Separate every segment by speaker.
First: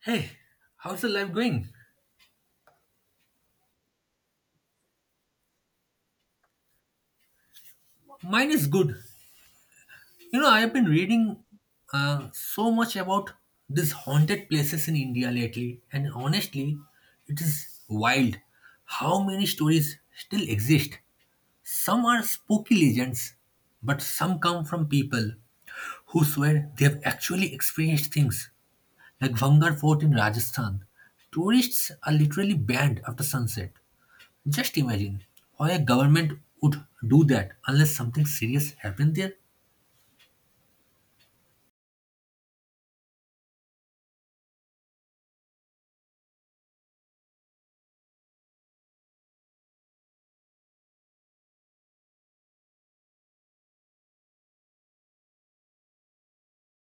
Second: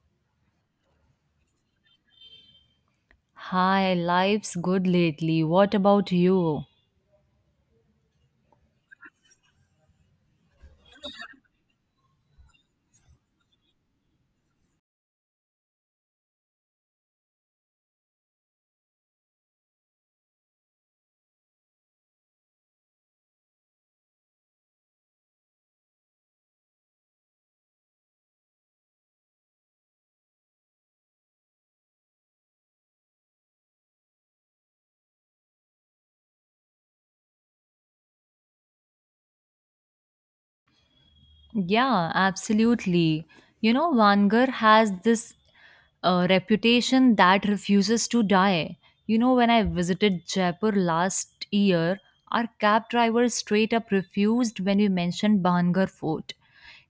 Speaker 1: Hey, how's your life going?
Speaker 2: Hi, life's good lately. What about you?
Speaker 1: Mine is good. You know, I have been reading so much about these haunted places in India lately, and honestly, it is wild how many stories still exist. Some are spooky legends, but some come from people who swear they have actually experienced things, like Vangar Fort in Rajasthan. Tourists are literally banned after sunset. Just imagine why a government would do that unless something serious happened there.
Speaker 2: Yeah, absolutely. You know, Vanger has this reputation that refuses to die. You know, when I visited Jaipur last year, our cab driver straight up refused when we mentioned Bangar Fort.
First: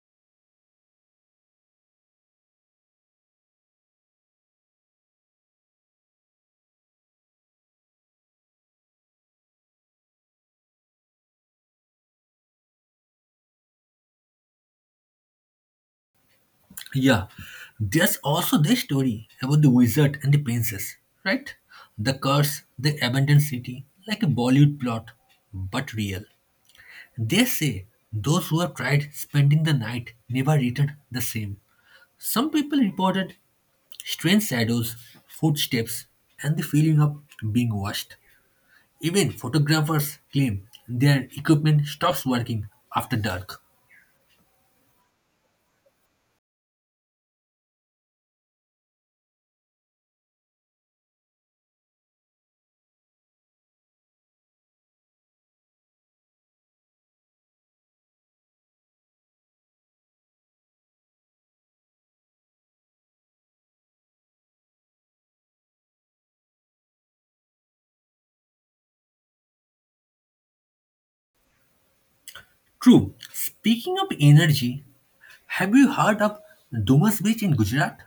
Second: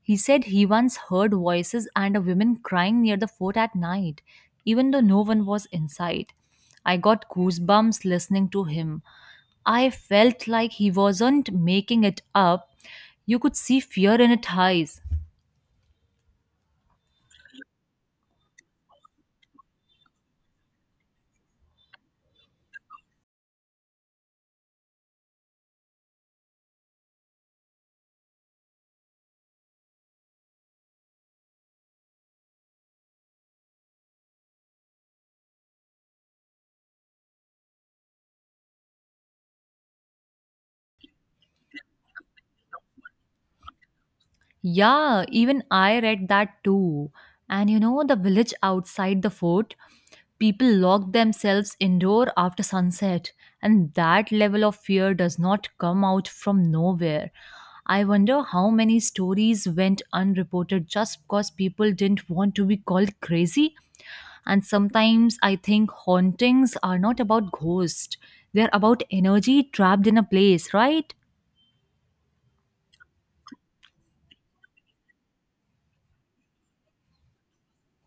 Speaker 2: He said he once heard voices and a woman crying near the fort at night, even though no one was inside. I got goosebumps listening to him. I felt like he wasn't making it up. You could see fear in his eyes.
Speaker 1: Yeah, there's also the story about the wizard and the princess, right? The curse, the abandoned city, like a Bollywood plot, but real. They say those who have tried spending the night never returned the same. Some people reported strange shadows, footsteps, and the feeling of being watched. Even photographers claim their equipment stops working after dark.
Speaker 2: Yeah, even I read that too. And you know, the village outside the fort, people lock themselves indoor after sunset, and that level of fear does not come out from nowhere. I wonder how many stories went unreported just because people didn't want to be called crazy. And sometimes I think hauntings are not about ghosts, they're about energy trapped in a place, right?
Speaker 1: True. Speaking of energy, have you heard of Dumas Beach in Gujarat?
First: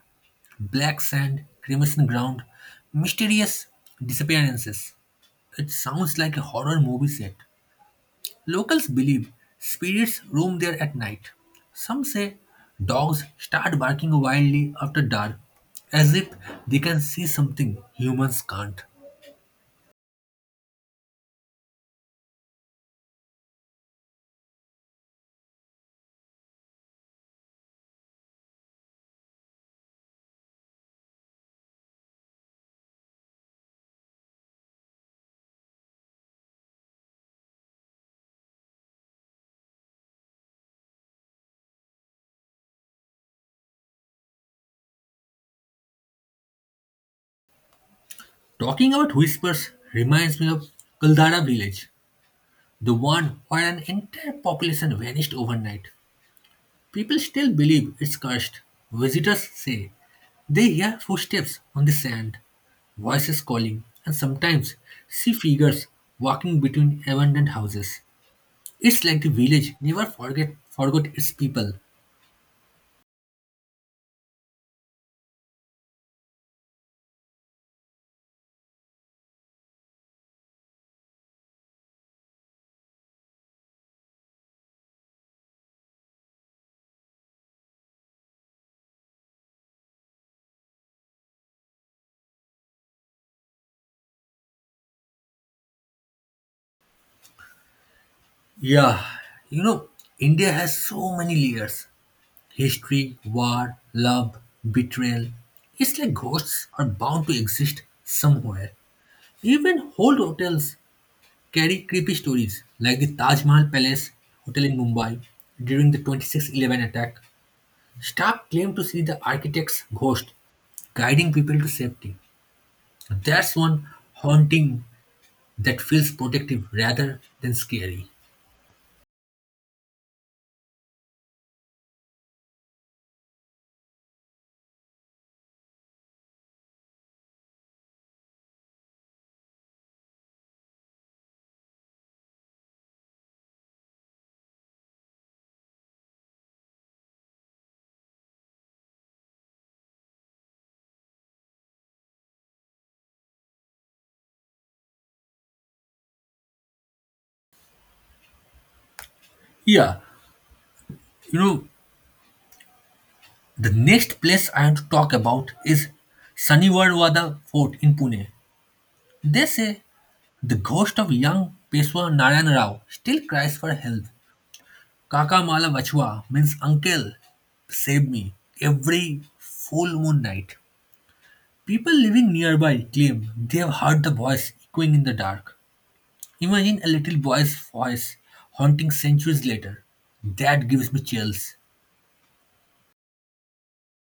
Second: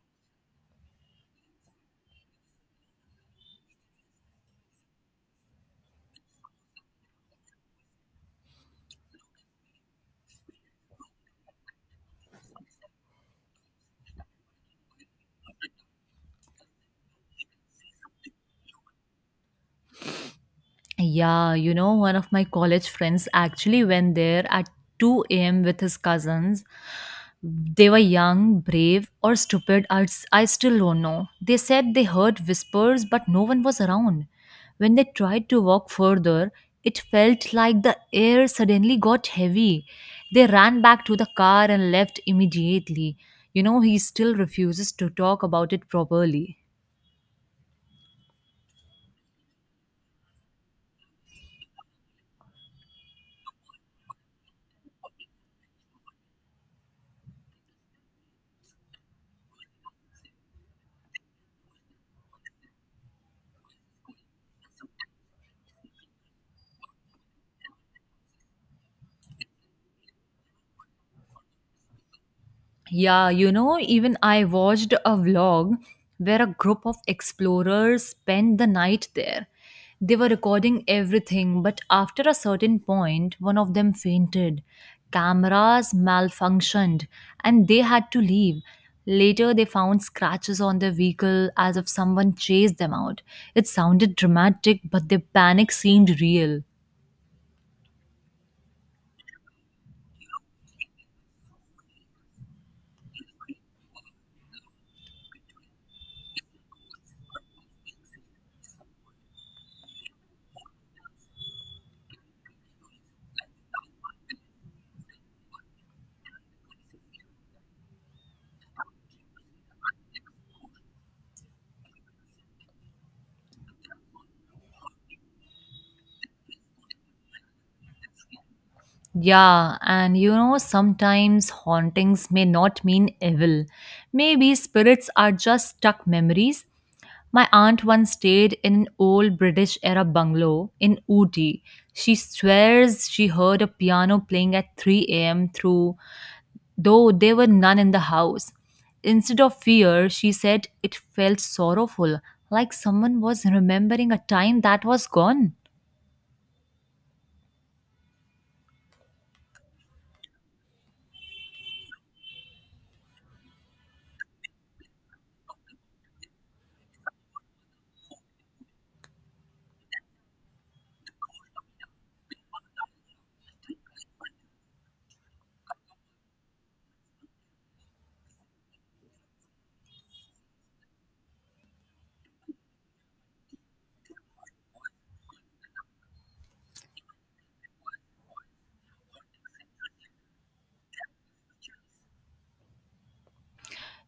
Speaker 1: Black sand, crimson ground, mysterious disappearances. It sounds like a horror movie set. Locals believe spirits roam there at night. Some say dogs start barking wildly after dark, as if they can see something humans can't.
Speaker 2: Yeah, you know, one of my college friends actually went there at 2 a.m. with his cousins. They were young, brave, or stupid. I still don't know. They said they heard whispers, but no one was around. When they tried to walk further, it felt like the air suddenly got heavy. They ran back to the car and left immediately. You know, he still refuses to talk about it properly.
Speaker 1: Talking about whispers reminds me of Kuldara village, the one where an entire population vanished overnight. People still believe it's cursed. Visitors say they hear footsteps on the sand, voices calling, and sometimes see figures walking between abandoned houses. It's like the village never forget forgot its people.
Speaker 2: Yeah, you know, even I watched a vlog where a group of explorers spent the night there. They were recording everything, but after a certain point, one of them fainted. Cameras malfunctioned and they had to leave. Later, they found scratches on their vehicle as if someone chased them out. It sounded dramatic, but their panic seemed real.
Speaker 1: Yeah, you know, India has so many layers. History, war, love, betrayal. It's like ghosts are bound to exist somewhere. Even old hotels carry creepy stories, like the Taj Mahal Palace Hotel in Mumbai during the 26/11 attack. Staff claimed to see the architect's ghost guiding people to safety. That's one haunting that feels protective rather than scary.
Speaker 2: Yeah, and you know, sometimes hauntings may not mean evil. Maybe spirits are just stuck memories. My aunt once stayed in an old British era bungalow in Ooty. She swears she heard a piano playing at 3 a.m. through, though there were none in the house. Instead of fear, she said it felt sorrowful, like someone was remembering a time that was gone.
Speaker 1: Yeah, you know, the next place I want to talk about is Saniwarwada Fort in Pune. They say the ghost of young Peshwa Narayan Rao still cries for help. Kaka Mala Vachua means uncle, save me, every full moon night. People living nearby claim they have heard the voice echoing in the dark. Imagine a little boy's voice haunting centuries later. That gives me chills.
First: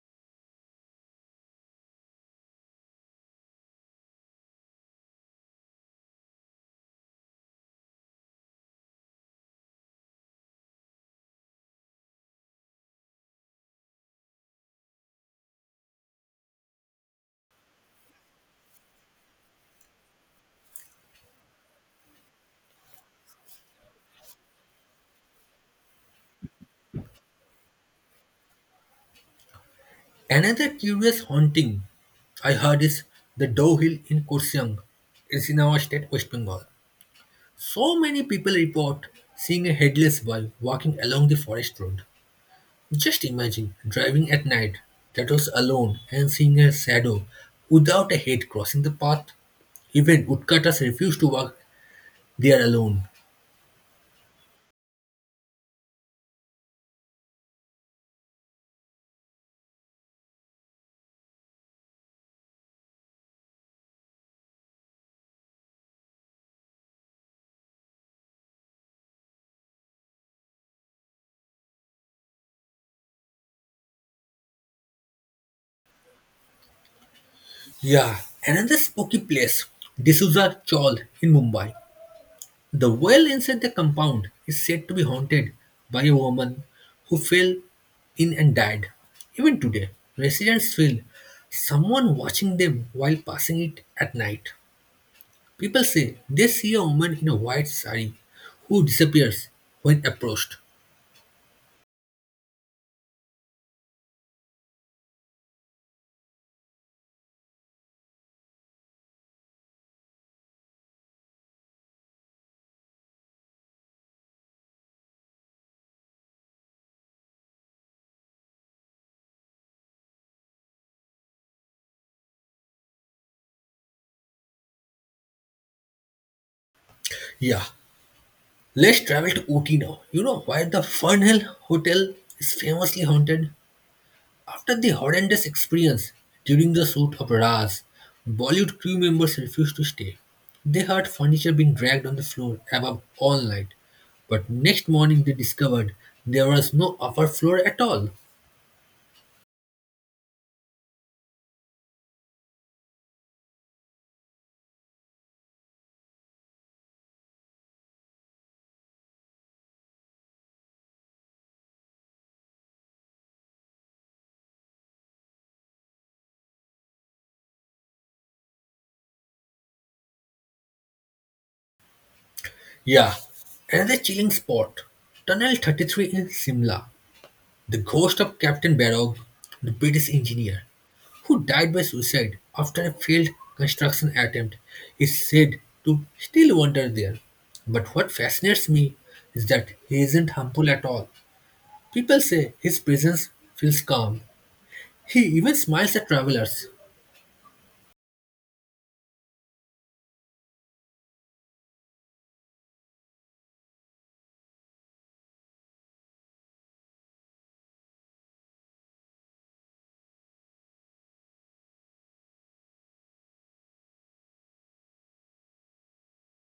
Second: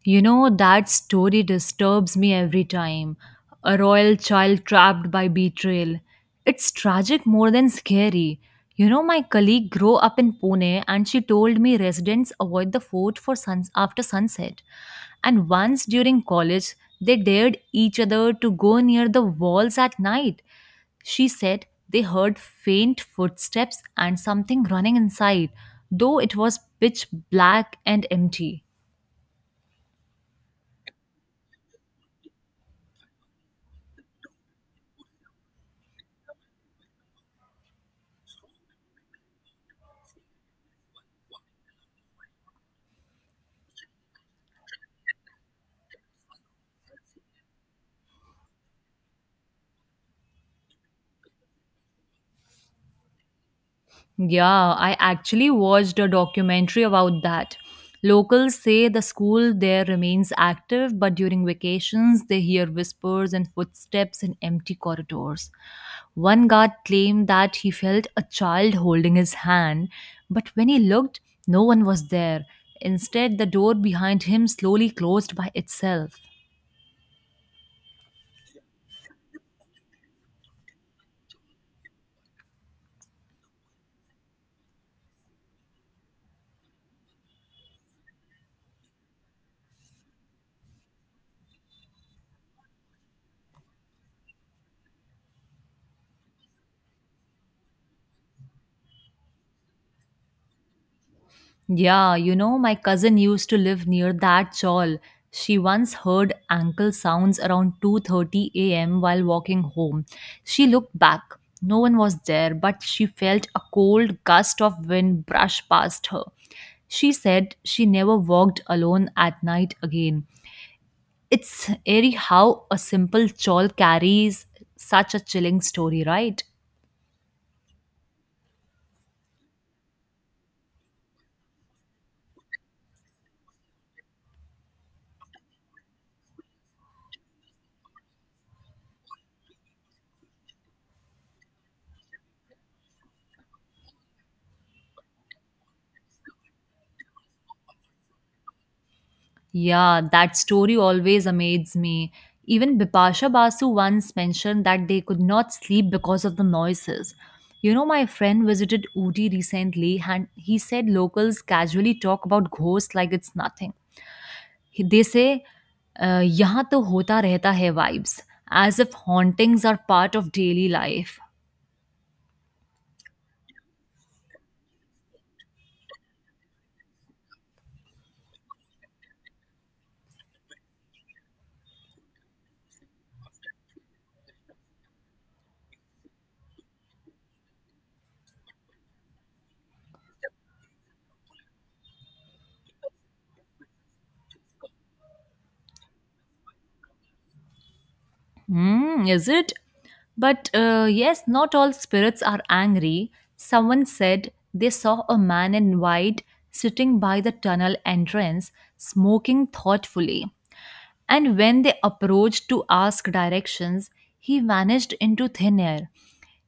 Speaker 2: You know, that story disturbs me every time. A royal child trapped by betrayal. It's tragic more than scary. You know, my colleague grew up in Pune and she told me residents avoid the fort for suns after sunset. And once during college, they dared each other to go near the walls at night. She said they heard faint footsteps and something running inside, though it was pitch black and empty.
Speaker 1: Another curious haunting I heard is the Doe Hill in Kursiang. It's in our state, West Bengal. So many people report seeing a headless bull walking along the forest road. Just imagine driving at night, that was alone, and seeing a shadow without a head crossing the path. Even woodcutters refuse to walk there alone.
Speaker 2: Yeah, I actually watched a documentary about that. Locals say the school there remains active, but during vacations they hear whispers and footsteps in empty corridors. One guard claimed that he felt a child holding his hand, but when he looked, no one was there. Instead, the door behind him slowly closed by itself.
Speaker 1: Yeah, another spooky place, D'Souza Chawl in Mumbai. The well inside the compound is said to be haunted by a woman who fell in and died. Even today, residents feel someone watching them while passing it at night. People say they see a woman in a white sari who disappears when approached.
Speaker 2: Yeah, you know, my cousin used to live near that chawl. She once heard ankle sounds around 2:30 a.m. while walking home. She looked back. No one was there, but she felt a cold gust of wind brush past her. She said she never walked alone at night again. It's eerie how a simple chawl carries such a chilling story, right?
Speaker 1: Yeah, let's travel to Ooty now. You know why the Fernhill Hotel is famously haunted? After the horrendous experience during the shoot of Raj, Bollywood crew members refused to stay. They heard furniture being dragged on the floor above all night. But next morning they discovered there was no upper floor at all.
Speaker 2: Yeah, that story always amazes me. Even Bipasha Basu once mentioned that they could not sleep because of the noises. You know, my friend visited Ooty recently and he said locals casually talk about ghosts like it's nothing. They say, Yahan to hota rehta hai vibes, as if hauntings are part of daily life.
Speaker 1: Yeah, another chilling spot. Tunnel 33 in Simla. The ghost of Captain Barog, the British engineer, who died by suicide after a failed construction attempt, is said to still wander there. But what fascinates me is that he isn't harmful at all. People say his presence feels calm. He even smiles at travelers.
Speaker 2: Mm, is it? But yes, not all spirits are angry. Someone said they saw a man in white sitting by the tunnel entrance, smoking thoughtfully. And when they approached to ask directions, he vanished into thin air.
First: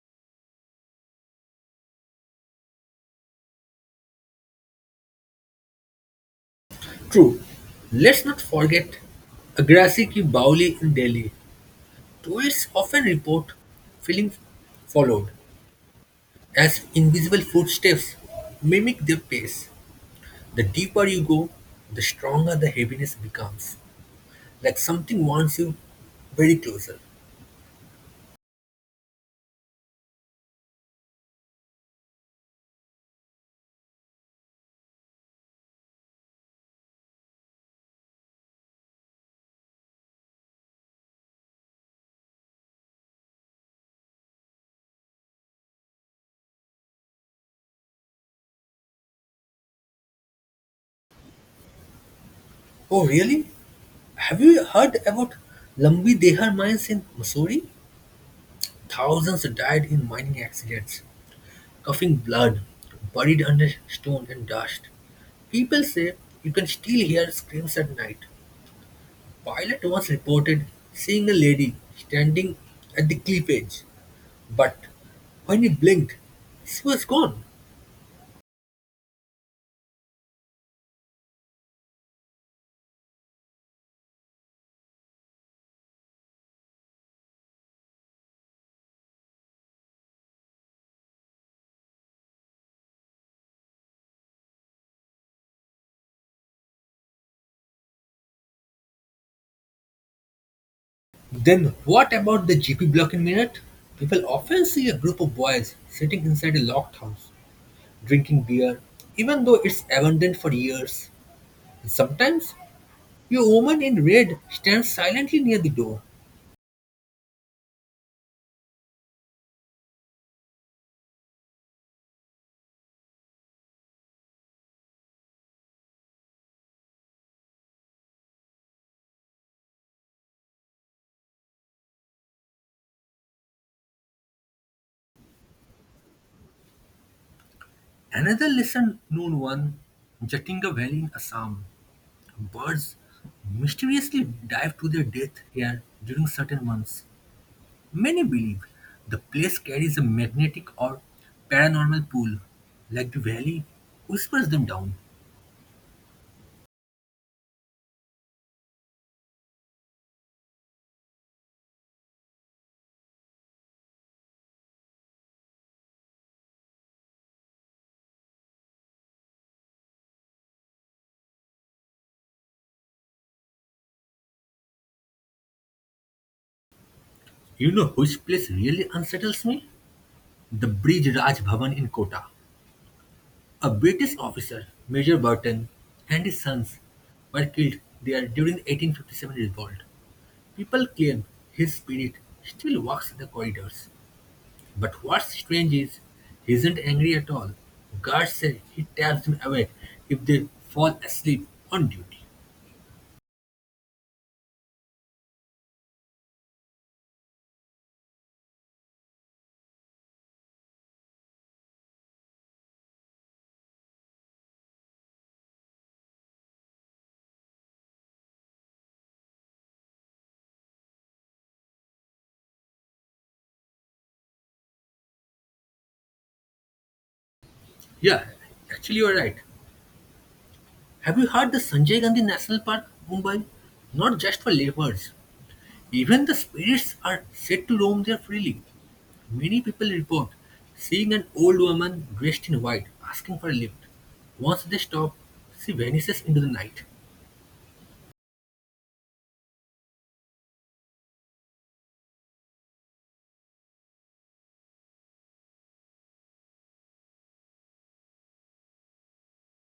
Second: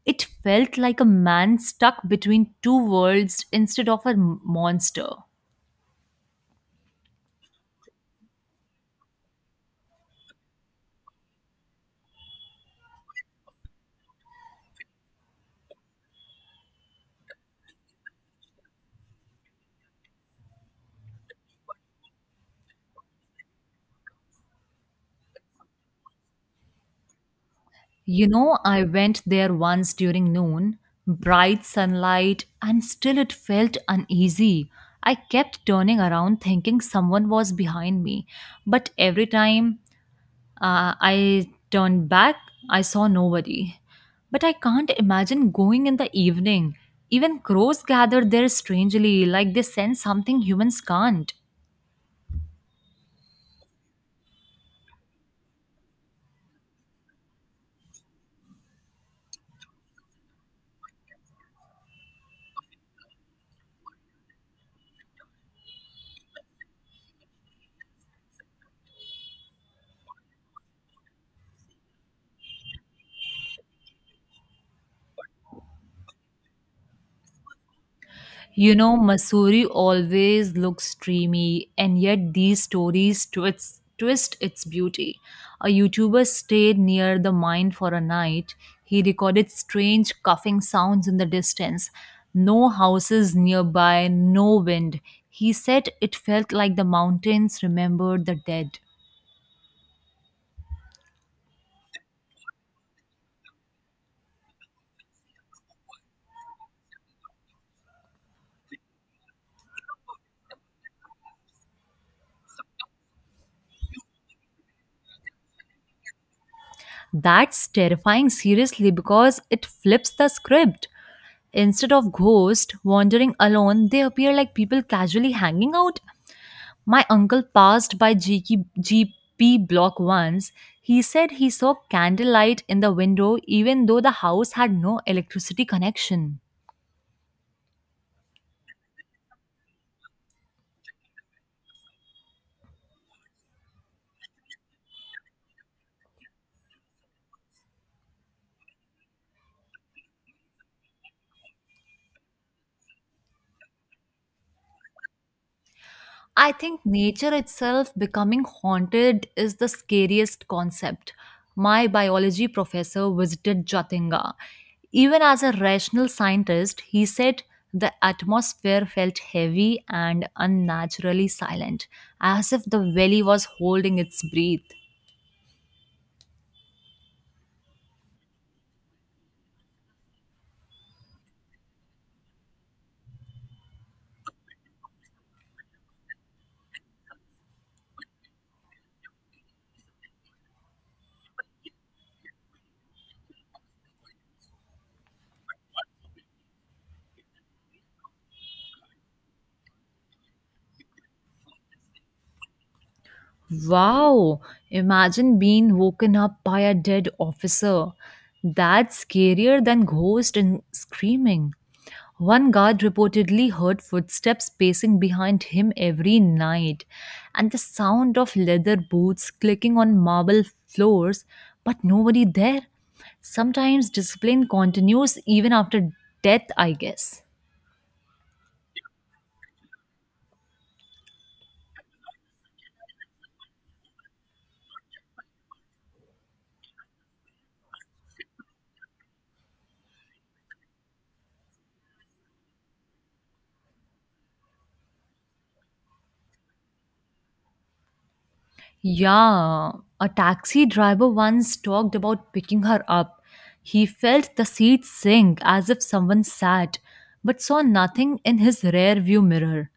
Speaker 2: It felt like a man stuck between two worlds instead of a monster.
Speaker 1: True, let's not forget Agrasi Ki Bauli in Delhi. Tourists often report feeling followed as invisible footsteps mimic their pace. The deeper you go, the stronger the heaviness becomes. Like something wants you very closer.
Speaker 2: You know, I went there once during noon, bright sunlight, and still it felt uneasy. I kept turning around thinking someone was behind me, but every time I turned back, I saw nobody. But I can't imagine going in the evening. Even crows gather there strangely, like they sense something humans can't.
Speaker 1: Oh, really? Have you heard about Lambi Dehar mines in Missouri? Thousands died in mining accidents, coughing blood, buried under stone and dust. People say you can still hear screams at night. Pilot once reported seeing a lady standing at the cliff edge, but when he blinked, she was gone.
Speaker 2: You know, Masuri always looks dreamy, and yet these stories twist its beauty. A YouTuber stayed near the mine for a night. He recorded strange coughing sounds in the distance. No houses nearby, no wind. He said it felt like the mountains remembered the dead.
Speaker 1: Then what about the GP block in Minot? People often see a group of boys sitting inside a locked house, drinking beer, even though it's abandoned for years. And sometimes a woman in red stands silently near the door.
Speaker 2: That's terrifying, seriously, because it flips the script. Instead of ghosts wandering alone, they appear like people casually hanging out. My uncle passed by GK GP block once. He said he saw candlelight in the window even though the house had no electricity connection.
Speaker 1: Another lesson known one, Jatinga Valley in Assam. Birds mysteriously dive to their death here during certain months. Many believe the place carries a magnetic or paranormal pull, like the valley whispers them down.
Speaker 2: I think nature itself becoming haunted is the scariest concept. My biology professor visited Jatinga. Even as a rational scientist, he said the atmosphere felt heavy and unnaturally silent, as if the valley was holding its breath.
Speaker 1: You know which place really unsettles me? The Brij Raj Bhavan in Kota. A British officer, Major Burton, and his sons were killed there during the 1857 revolt. People claim his spirit still walks the corridors. But what's strange is he isn't angry at all. Guards say he taps them awake if they fall asleep on duty.
Speaker 2: Wow, imagine being woken up by a dead officer. That's scarier than ghosts and screaming. One guard reportedly heard footsteps pacing behind him every night, and the sound of leather boots clicking on marble floors, but nobody there. Sometimes discipline continues even after death, I guess.
Speaker 1: Yeah, actually you're right. Have you heard the Sanjay Gandhi National Park, Mumbai? Not just for leopards, even the spirits are said to roam there freely. Many people report seeing an old woman dressed in white asking for a lift. Once they stop, she vanishes into the night.
Speaker 2: Yeah, a taxi driver once talked about picking her up. He felt the seat sink as if someone sat, but saw nothing in his rear view mirror.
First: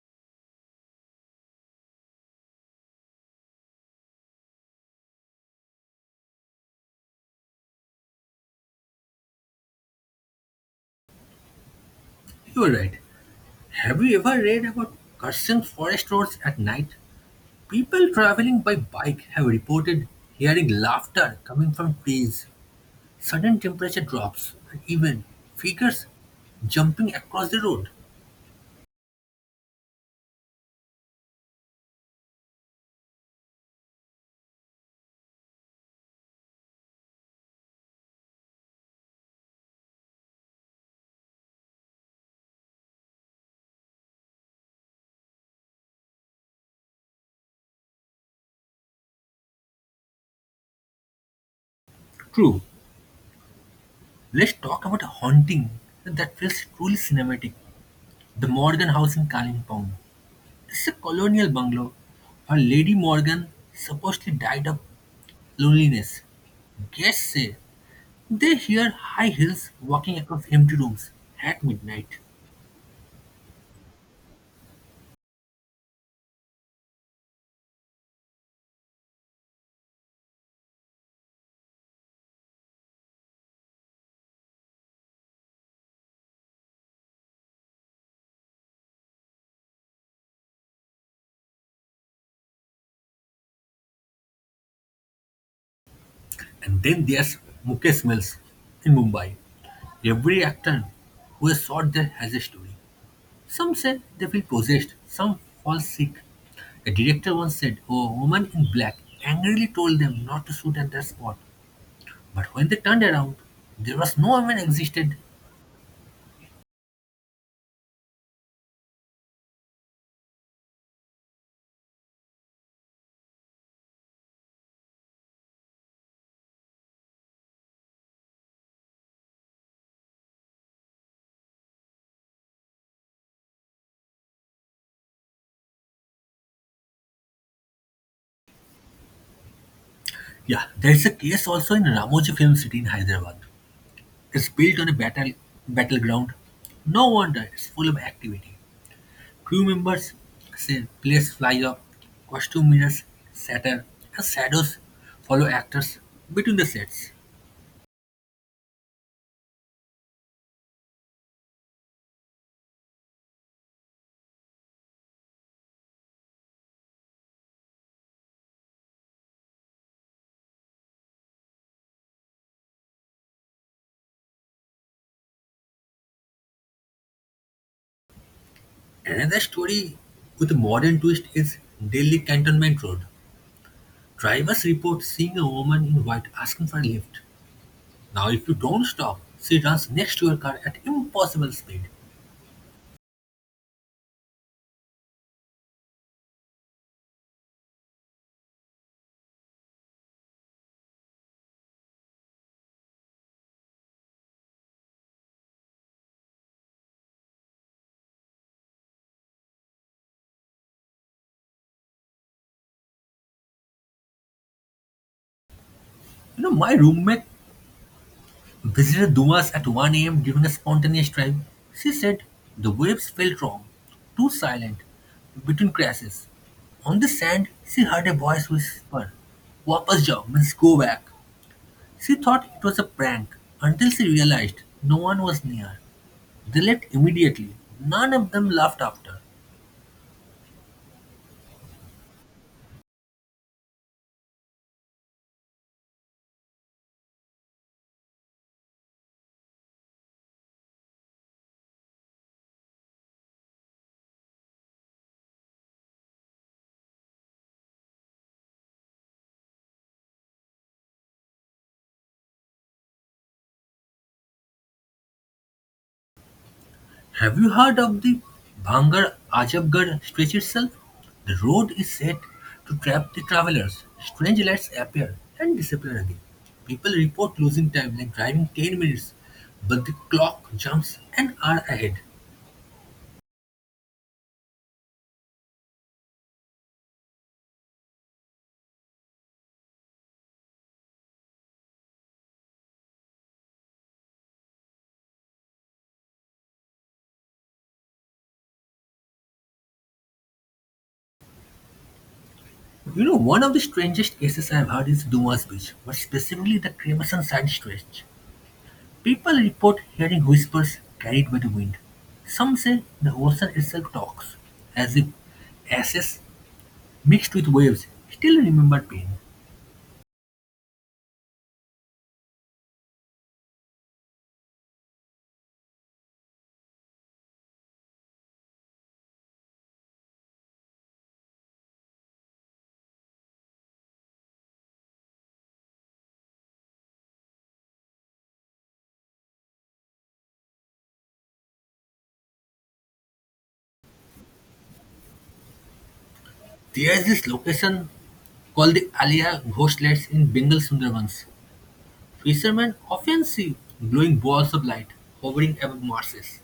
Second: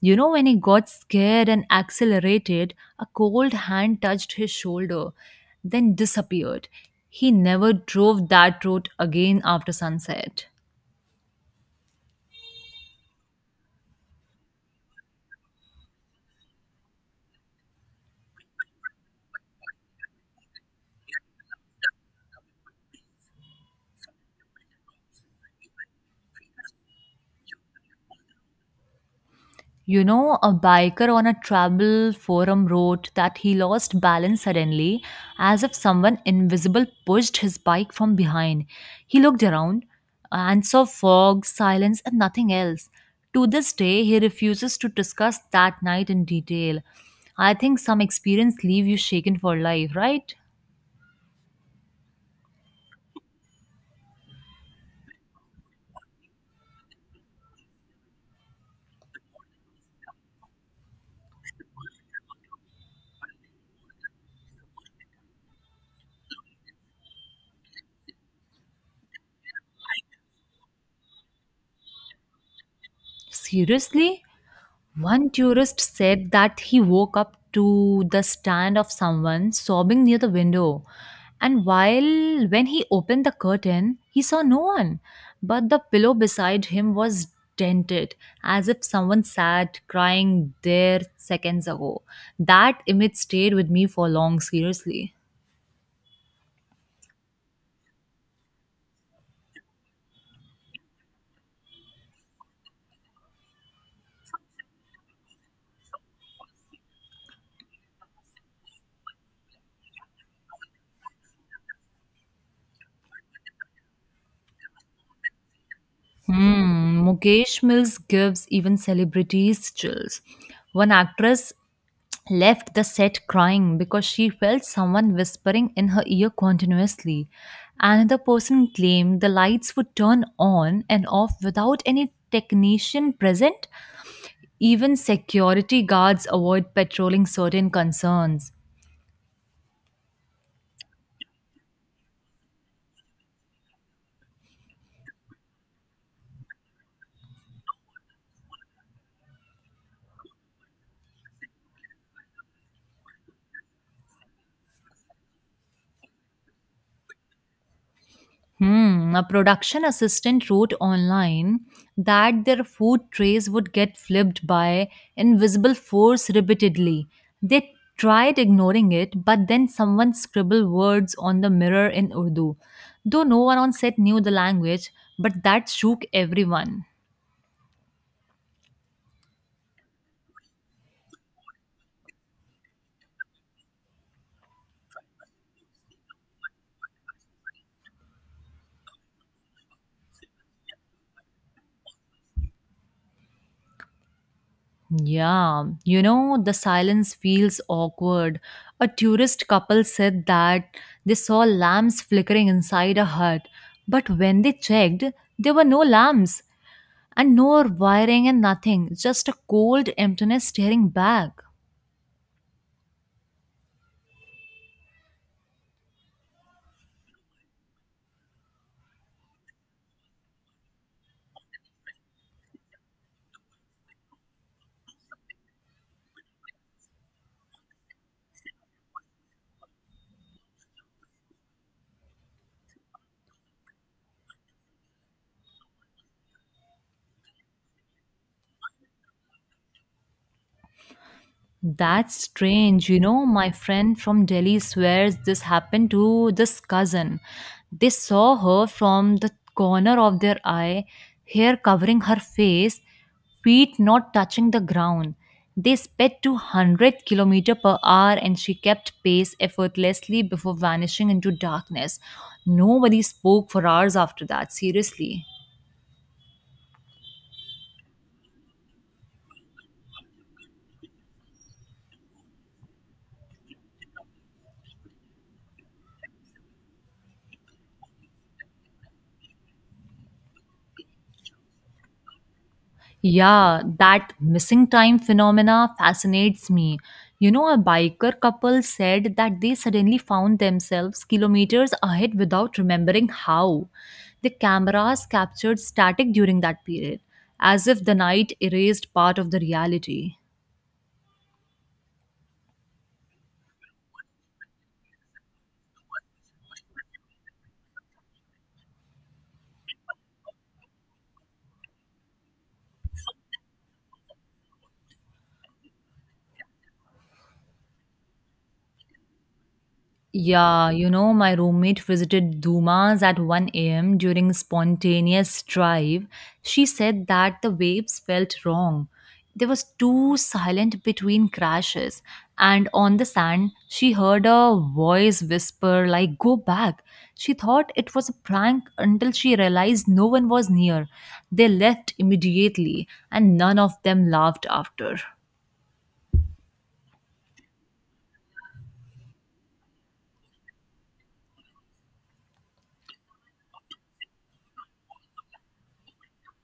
Speaker 2: You know, when he got scared and accelerated, a cold hand touched his shoulder, then disappeared. He never drove that road again after sunset.
Speaker 1: You're right. Have you ever read about cursing forest roads at night? People traveling by bike have reported hearing laughter coming from trees, sudden temperature drops, and even figures jumping across the road.
Speaker 2: You know, a biker on a travel forum wrote that he lost balance suddenly, as if someone invisible pushed his bike from behind. He looked around and saw fog, silence, and nothing else. To this day, he refuses to discuss that night in detail. I think some experience leave you shaken for life, right?
Speaker 1: True. Let's talk about a haunting that feels truly cinematic. The Morgan house in Kalimpong is a colonial bungalow where Lady Morgan supposedly died of loneliness. Guests say they hear high heels walking across empty rooms at midnight.
Speaker 2: Seriously? One tourist said that he woke up to the stand of someone sobbing near the window. And while when he opened the curtain, he saw no one, but the pillow beside him was dented as if someone sat crying there seconds ago. That image stayed with me for long, seriously.
Speaker 1: And then there's Mukesh Mills in Mumbai. Every actor who has shot there has a story. Some say they feel possessed, some fall sick. A director once said a woman in black angrily told them not to shoot at that spot. But when they turned around, there was no woman existed.
Speaker 2: Hmm, Mukesh Mills gives even celebrities chills. One actress left the set crying because she felt someone whispering in her ear continuously. Another person claimed the lights would turn on and off without any technician present. Even security guards avoid patrolling certain concerns.
Speaker 1: Yeah, there is a case also in Ramoji Film City in Hyderabad. It's built on a battleground. No wonder it's full of activity. Crew members say planes fly up, costume mirrors shatter, and shadows follow actors between the sets.
Speaker 2: Hmm, a production assistant wrote online that their food trays would get flipped by invisible force repeatedly. They tried ignoring it, but then someone scribbled words on the mirror in Urdu. Though no one on set knew the language, but that shook everyone.
Speaker 1: Another story with a modern twist is Delhi Cantonment Road. Drivers report seeing a woman in white asking for a lift. Now, if you don't stop, she runs next to your car at impossible speed.
Speaker 2: Yeah, you know, the silence feels awkward. A tourist couple said that they saw lamps flickering inside a hut, but when they checked, there were no lamps and no wiring and nothing, just a cold emptiness staring back.
Speaker 1: You know, my roommate visited Dumas at 1 a.m. during a spontaneous drive. She said the waves felt wrong, too silent, between crashes. On the sand, she heard a voice whisper, Wapas jao means go back. She thought it was a prank until she realized no one was near. They left immediately. None of them laughed after.
Speaker 2: That's strange. You know, my friend from Delhi swears this happened to this cousin. They saw her from the corner of their eye, hair covering her face, feet not touching the ground. They sped to 100 km per hour and she kept pace effortlessly before vanishing into darkness. Nobody spoke for hours after that, seriously.
Speaker 1: Have you heard of the Bhangar Ajabgarh stretch itself? The road is said to trap the travelers. Strange lights appear and disappear again. People report losing time like driving 10 minutes, but the clock jumps an hour ahead.
Speaker 2: Yeah, that missing time phenomena fascinates me. You know, a biker couple said that they suddenly found themselves kilometers ahead without remembering how. The cameras captured static during that period, as if the night erased part of the reality.
Speaker 1: You know, one of the strangest cases I've heard is Dumas Beach, but specifically the Cremerson Sand Stretch. People report hearing whispers carried by the wind. Some say the ocean itself talks, as if ashes mixed with waves still remember pain.
Speaker 2: Yeah, you know, my roommate visited Dumas at 1 a.m. during spontaneous drive. She said that the waves felt wrong. There was too silent between crashes, and on the sand, she heard a voice whisper like "Go back." She thought it was a prank until she realized no one was near. They left immediately, and none of them laughed after.
Speaker 1: There's this location called the Alia Ghost Lights in Bengal Sundarbans. Fishermen often see glowing balls of light hovering above marshes.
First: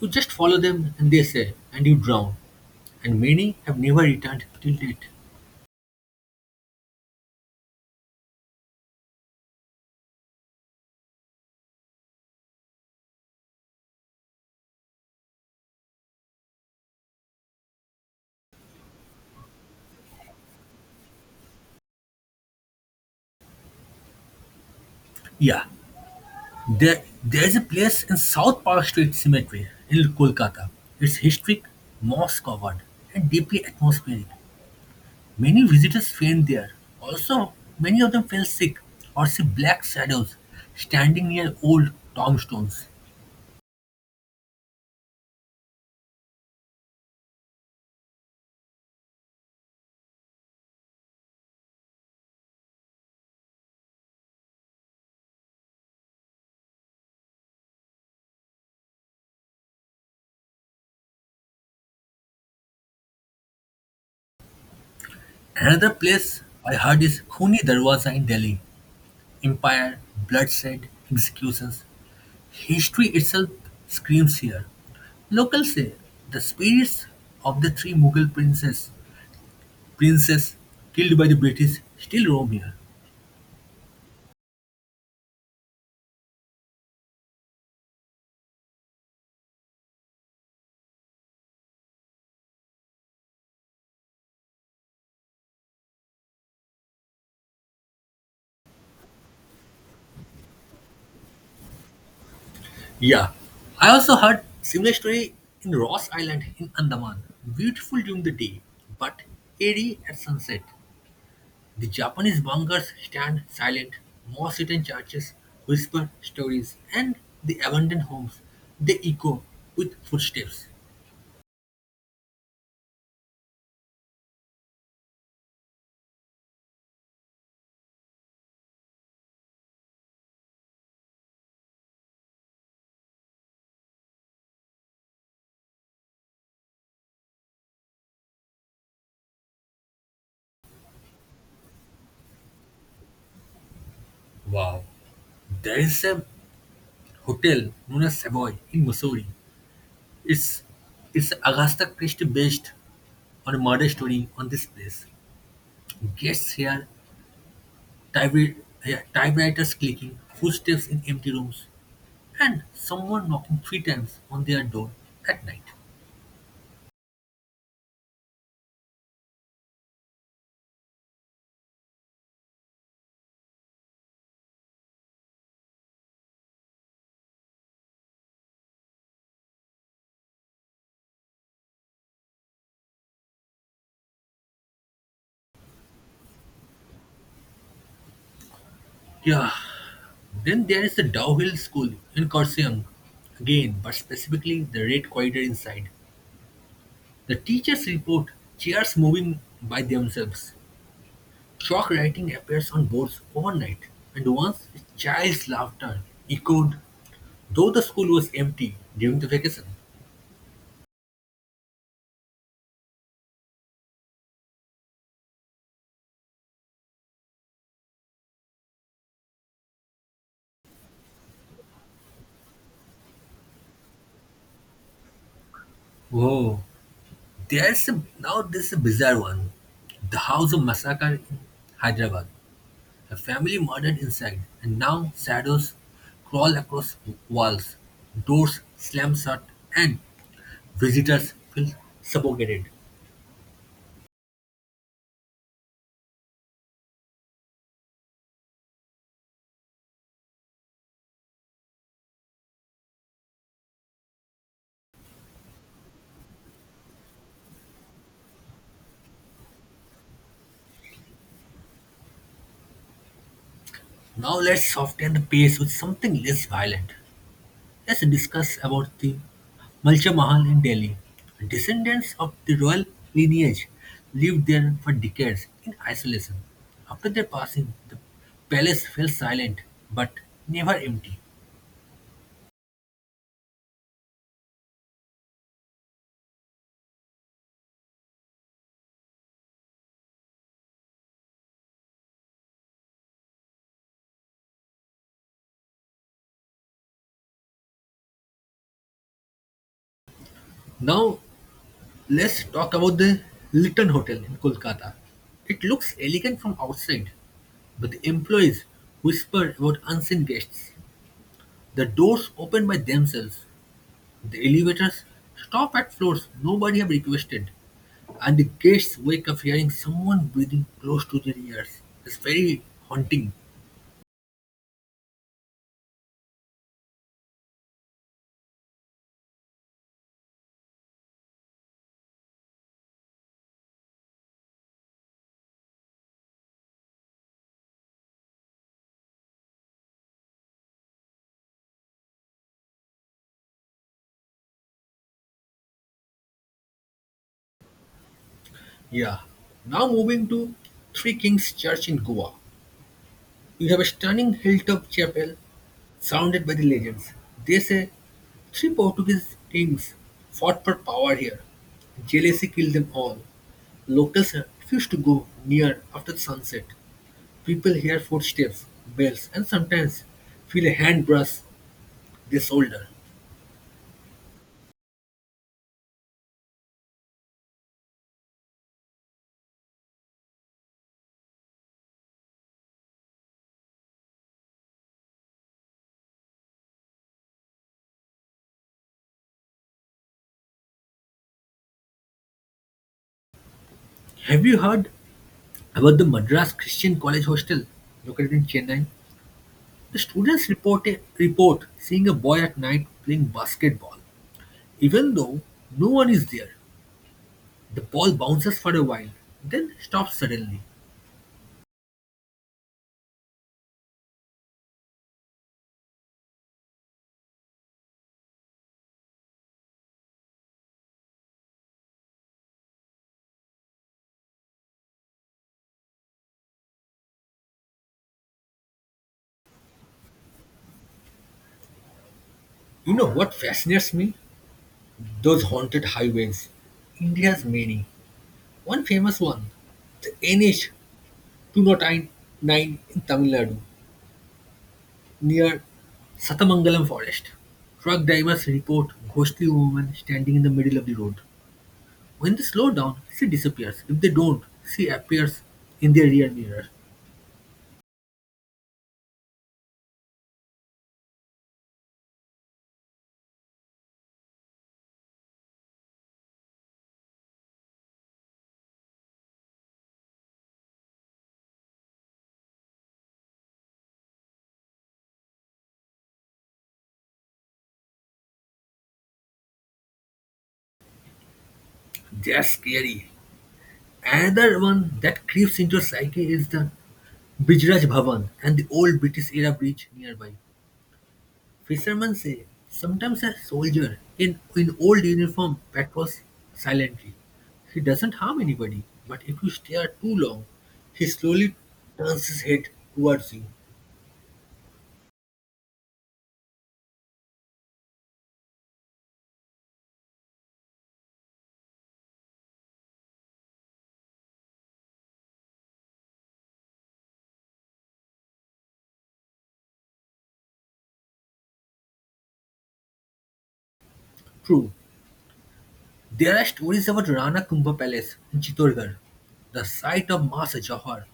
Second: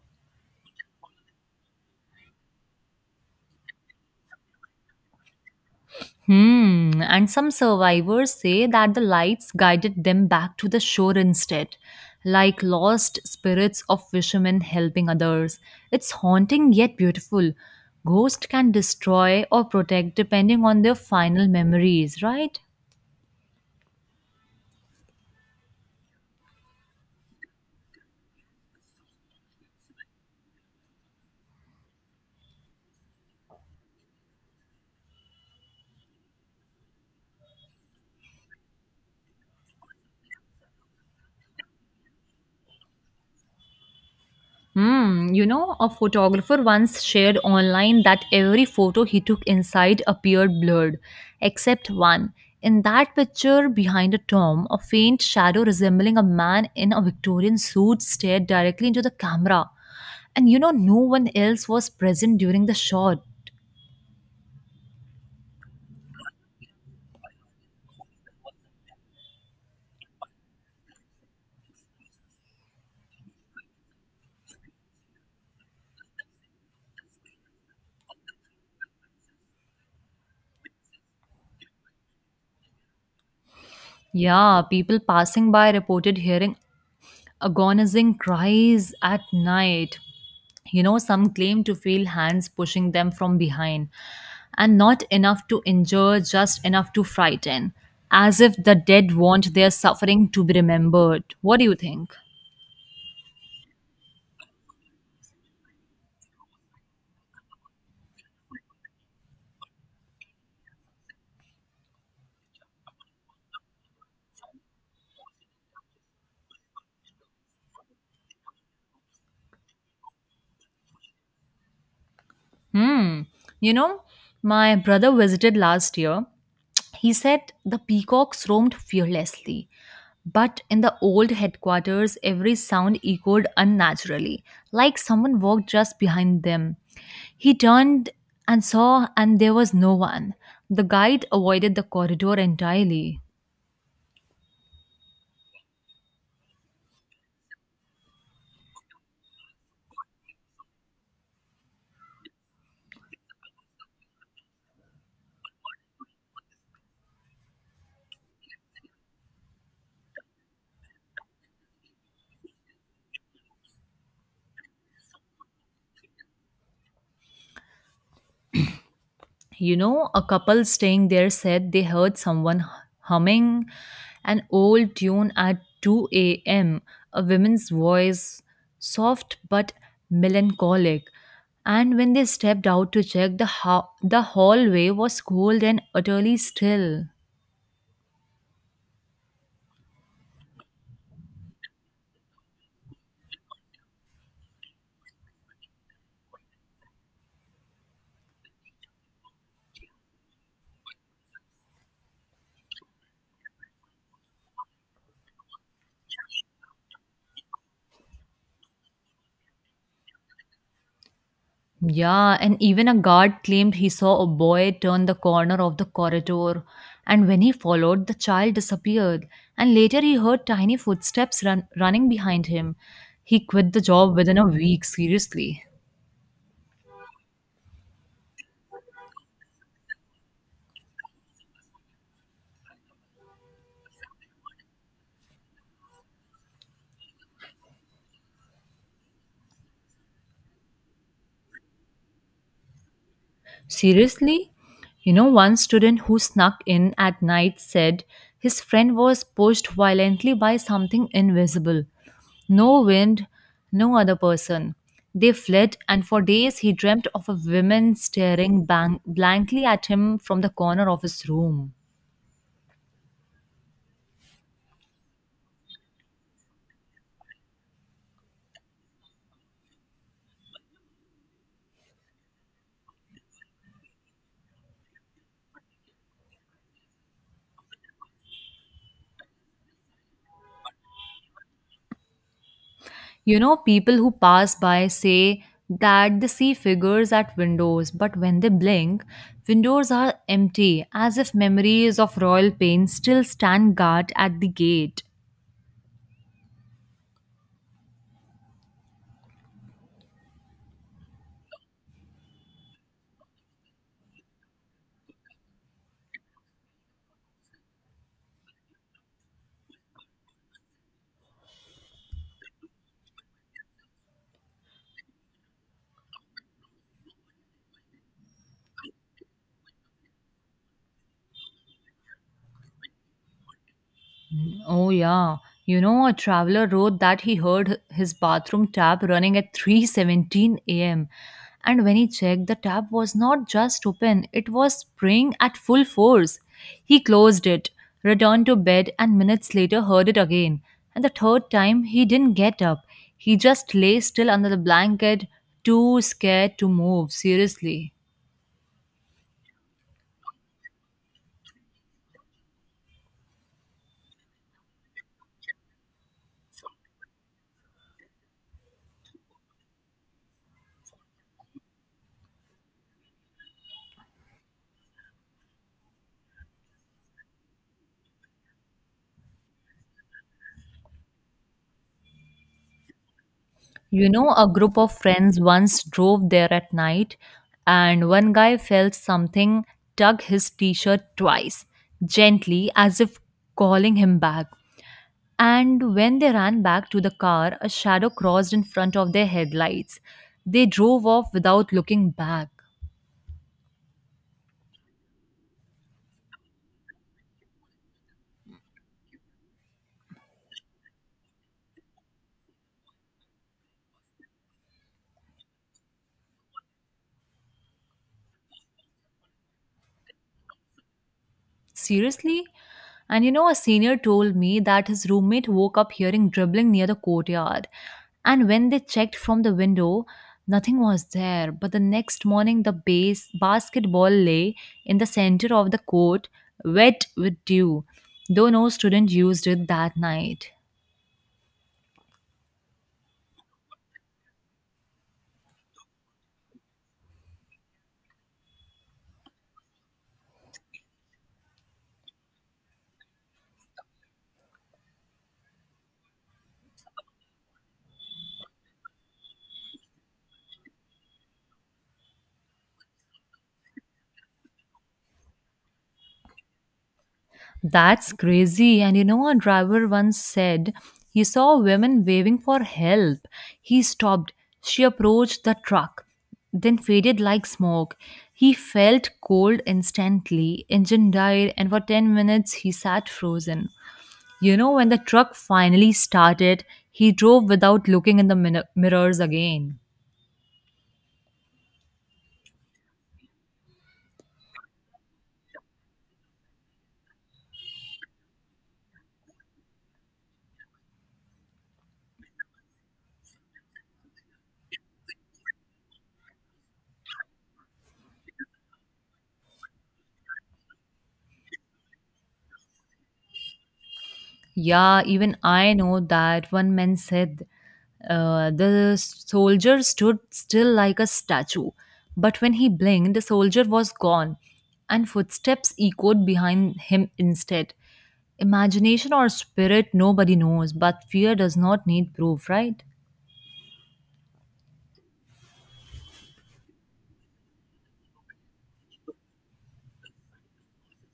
Speaker 1: You just follow them and they say, and you drown. And many have never returned till date.
Speaker 2: Hmm. And some survivors say that the lights guided them back to the shore instead, like lost spirits of fishermen helping others. It's haunting yet beautiful. Ghosts can destroy or protect depending on their final memories, right?
Speaker 1: Yeah, there's a place in South Park Street Cemetery in Kolkata. It's historic, moss covered, and deeply atmospheric. Many visitors faint there. Also, many of them fell sick or see black shadows standing near old tombstones.
Speaker 2: Hmm, you know, a photographer once shared online that every photo he took inside appeared blurred, except one. In that picture behind a tomb, a faint shadow resembling a man in a Victorian suit stared directly into the camera. And you know, no one else was present during the shot.
Speaker 1: Another place I heard is Khuni Darwaza in Delhi. Empire, bloodshed, executions. History itself screams here. Locals say the spirits of the three Mughal princes killed by the British still roam here.
Speaker 2: Yeah, people passing by reported hearing agonizing cries at night. You know, some claim to feel hands pushing them from behind, and not enough to injure, just enough to frighten, as if the dead want their suffering to be remembered. What do you think?
Speaker 1: Yeah. I also heard similar story in Ross Island in Andaman. Beautiful during the day, but eerie at sunset. The Japanese bunkers stand silent, moss-eaten churches whisper stories, and the abandoned homes, they echo with footsteps.
Speaker 2: Hmm. You know, my brother visited last year. He said the peacocks roamed fearlessly, but in the old headquarters, every sound echoed unnaturally, like someone walked just behind them. He turned and saw, and there was no one. The guide avoided the corridor entirely.
Speaker 1: Wow. There is a hotel known as Savoy in Missouri. It's it's Augusta Christie based on a murder story on this place. Guests here typewri- yeah, typewriters clicking, footsteps in empty rooms, and someone knocking three times on their door at night.
Speaker 2: You know, a couple staying there said they heard someone humming an old tune at 2 a.m., a woman's voice, soft but melancholic. And when they stepped out to check, the hallway was cold and utterly still.
Speaker 1: Yeah. Then there is the Dow Hill School in Kaohsiung. Again, but specifically the red corridor inside. The teachers report chairs moving by themselves. Chalk writing appears on boards overnight, and once a child's laughter echoed, though the school was empty during the vacation.
Speaker 2: Yeah, and even a guard claimed he saw a boy turn the corner of the corridor, and when he followed, the child disappeared, and later he heard tiny footsteps running behind him. He quit the job within a week, seriously.
Speaker 1: Whoa, there's a, now this is a bizarre one. The house of massacre in Hyderabad. A family murdered inside, and now shadows crawl across walls, doors slam shut, and visitors feel suffocated.
Speaker 2: Seriously? You know, one student who snuck in at night said his friend was pushed violently by something invisible. No wind, no other person. They fled, and for days he dreamt of a woman staring blankly at him from the corner of his room.
Speaker 1: Now let's soften the pace with something less violent. Let's discuss about the Malcha Mahal in Delhi. Descendants of the royal lineage lived there for decades in isolation. After their passing, the palace fell silent but never empty.
Speaker 2: You know, people who pass by say that they see figures at windows, but when they blink, windows are empty, as if memories of royal pain still stand guard at the gate.
Speaker 1: Now, let's talk about the Litton Hotel in Kolkata. It looks elegant from outside, but the employees whisper about unseen guests. The doors open by themselves, the elevators stop at floors nobody have requested, and the guests wake up hearing someone breathing close to their ears. It's very haunting.
Speaker 2: Oh, yeah. You know, a traveler wrote that he heard his bathroom tap running at 3:17 a.m. And when he checked, the tap was not just open, it was spraying at full force. He closed it, returned to bed, and minutes later heard it again. And the third time, he didn't get up. He just lay still under the blanket, too scared to move, seriously.
Speaker 1: Yeah. Now moving to Three Kings Church in Goa. You have a stunning hilltop chapel surrounded by the legends. They say three Portuguese kings fought for power here. Jealousy killed them all. Locals refused to go near after sunset. People hear footsteps, bells, and sometimes feel a hand brush their shoulder.
Speaker 2: You know, a group of friends once drove there at night, and one guy felt something tug his t shirt twice, gently, as if calling him back. And when they ran back to the car, a shadow crossed in front of their headlights. They drove off without looking back.
Speaker 1: Have you heard about the Madras Christian College hostel located in Chennai? The students report seeing a boy at night playing basketball. Even though no one is there, the ball bounces for a while, then stops suddenly.
Speaker 2: Seriously? And you know, a senior told me that his roommate woke up hearing dribbling near the courtyard. And when they checked from the window, nothing was there. But the next morning, the base basketball lay in the center of the court, wet with dew, though no student used it that night.
Speaker 1: You know what fascinates me? Those haunted highways. India has many. One famous one, the NH 209 in Tamil Nadu near Satamangalam forest, truck drivers report ghostly woman standing in the middle of the road. When they slow down, she disappears. If they don't, she appears in their rear mirror.
Speaker 2: That's crazy. And you know, a driver once said he saw women waving for help. He stopped. She approached the truck, then faded like smoke. He felt cold instantly. Engine died, and for 10 minutes he sat frozen. You know, when the truck finally started, he drove without looking in the mirrors again.
Speaker 1: That's scary. Another one that creeps into your psyche is the Bijraj Bhavan and the old British era bridge nearby. Fishermen say sometimes a soldier in old uniform patrols silently. He doesn't harm anybody, but if you stare too long, he slowly turns his head towards you.
Speaker 2: Yeah, even I know that one man said the soldier stood still like a statue, but when he blinked, the soldier was gone, and footsteps echoed behind him instead. Imagination or spirit, nobody knows, but fear does not need proof, right?
Speaker 1: True, there are stories about Rana Kumbha Palace in Chittorgarh, the site of Masa Johar,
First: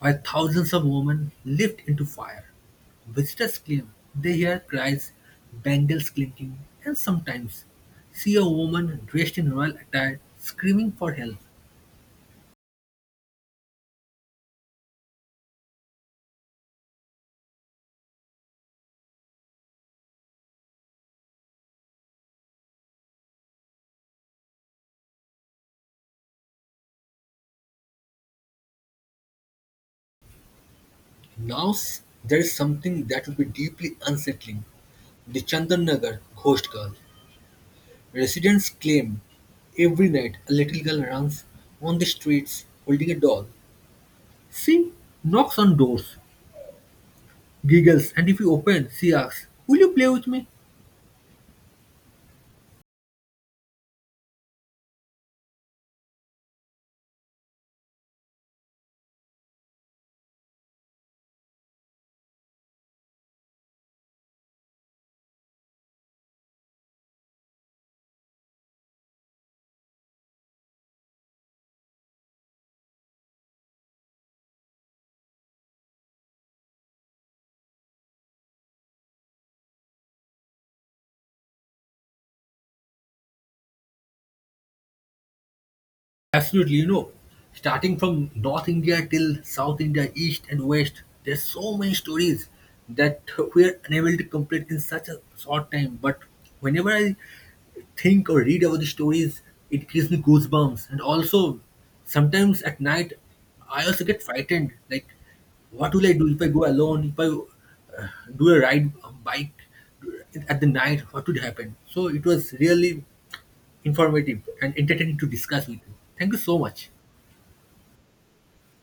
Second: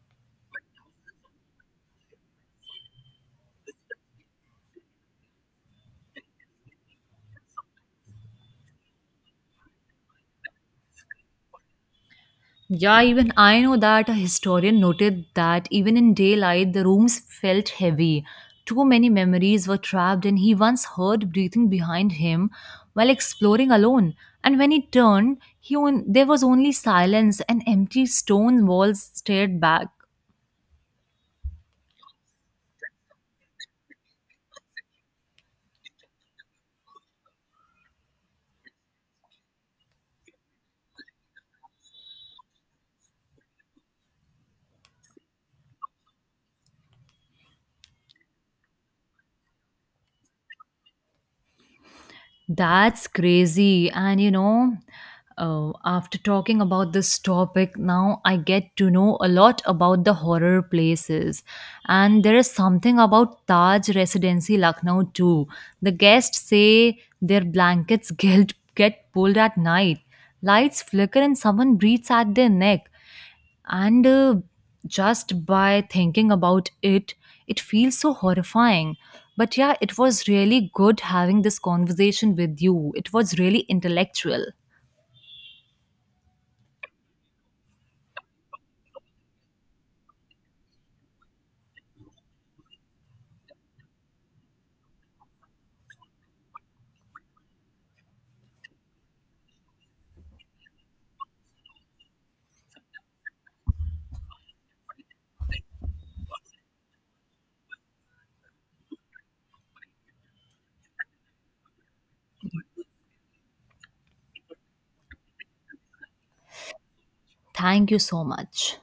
Speaker 1: where thousands of women leaped into fire. Visitors claim they hear cries, bangles clinking, and sometimes see a woman dressed in royal attire screaming for help.
Speaker 2: Yeah, even I know that a historian noted that even in daylight, the rooms felt heavy. Too many memories were trapped, and he once heard breathing behind him while exploring alone. And when he turned, there was only silence and empty stone walls stared back.
Speaker 1: There is something that would be deeply unsettling: the Chandanagar ghost girl. Residents claim every night a little girl runs on the streets holding a doll. She knocks on doors, giggles, and if you open, she asks, Will you play with me?
Speaker 2: That's crazy. And you know, after talking about this topic, now I get to know a lot about the horror places. And there is something about Taj Residency Lucknow too. The guests say their blankets get pulled at night, lights flicker, and someone breathes at their neck and just by thinking about it, it feels so horrifying. But yeah, it was really good having this conversation with you. It was really intellectual.
Speaker 1: Absolutely, you know. Starting from North India till South India, East and West, there's so many stories that we're unable to complete in such a short time. But whenever I think or read about the stories, it gives me goosebumps. And also, sometimes at night, I also get frightened. Like, what will I do if I go alone? If I uh, do a ride a bike at the night, what would happen? So it was really informative and entertaining to discuss with you. Thank you so much.
Speaker 2: Thank you so much.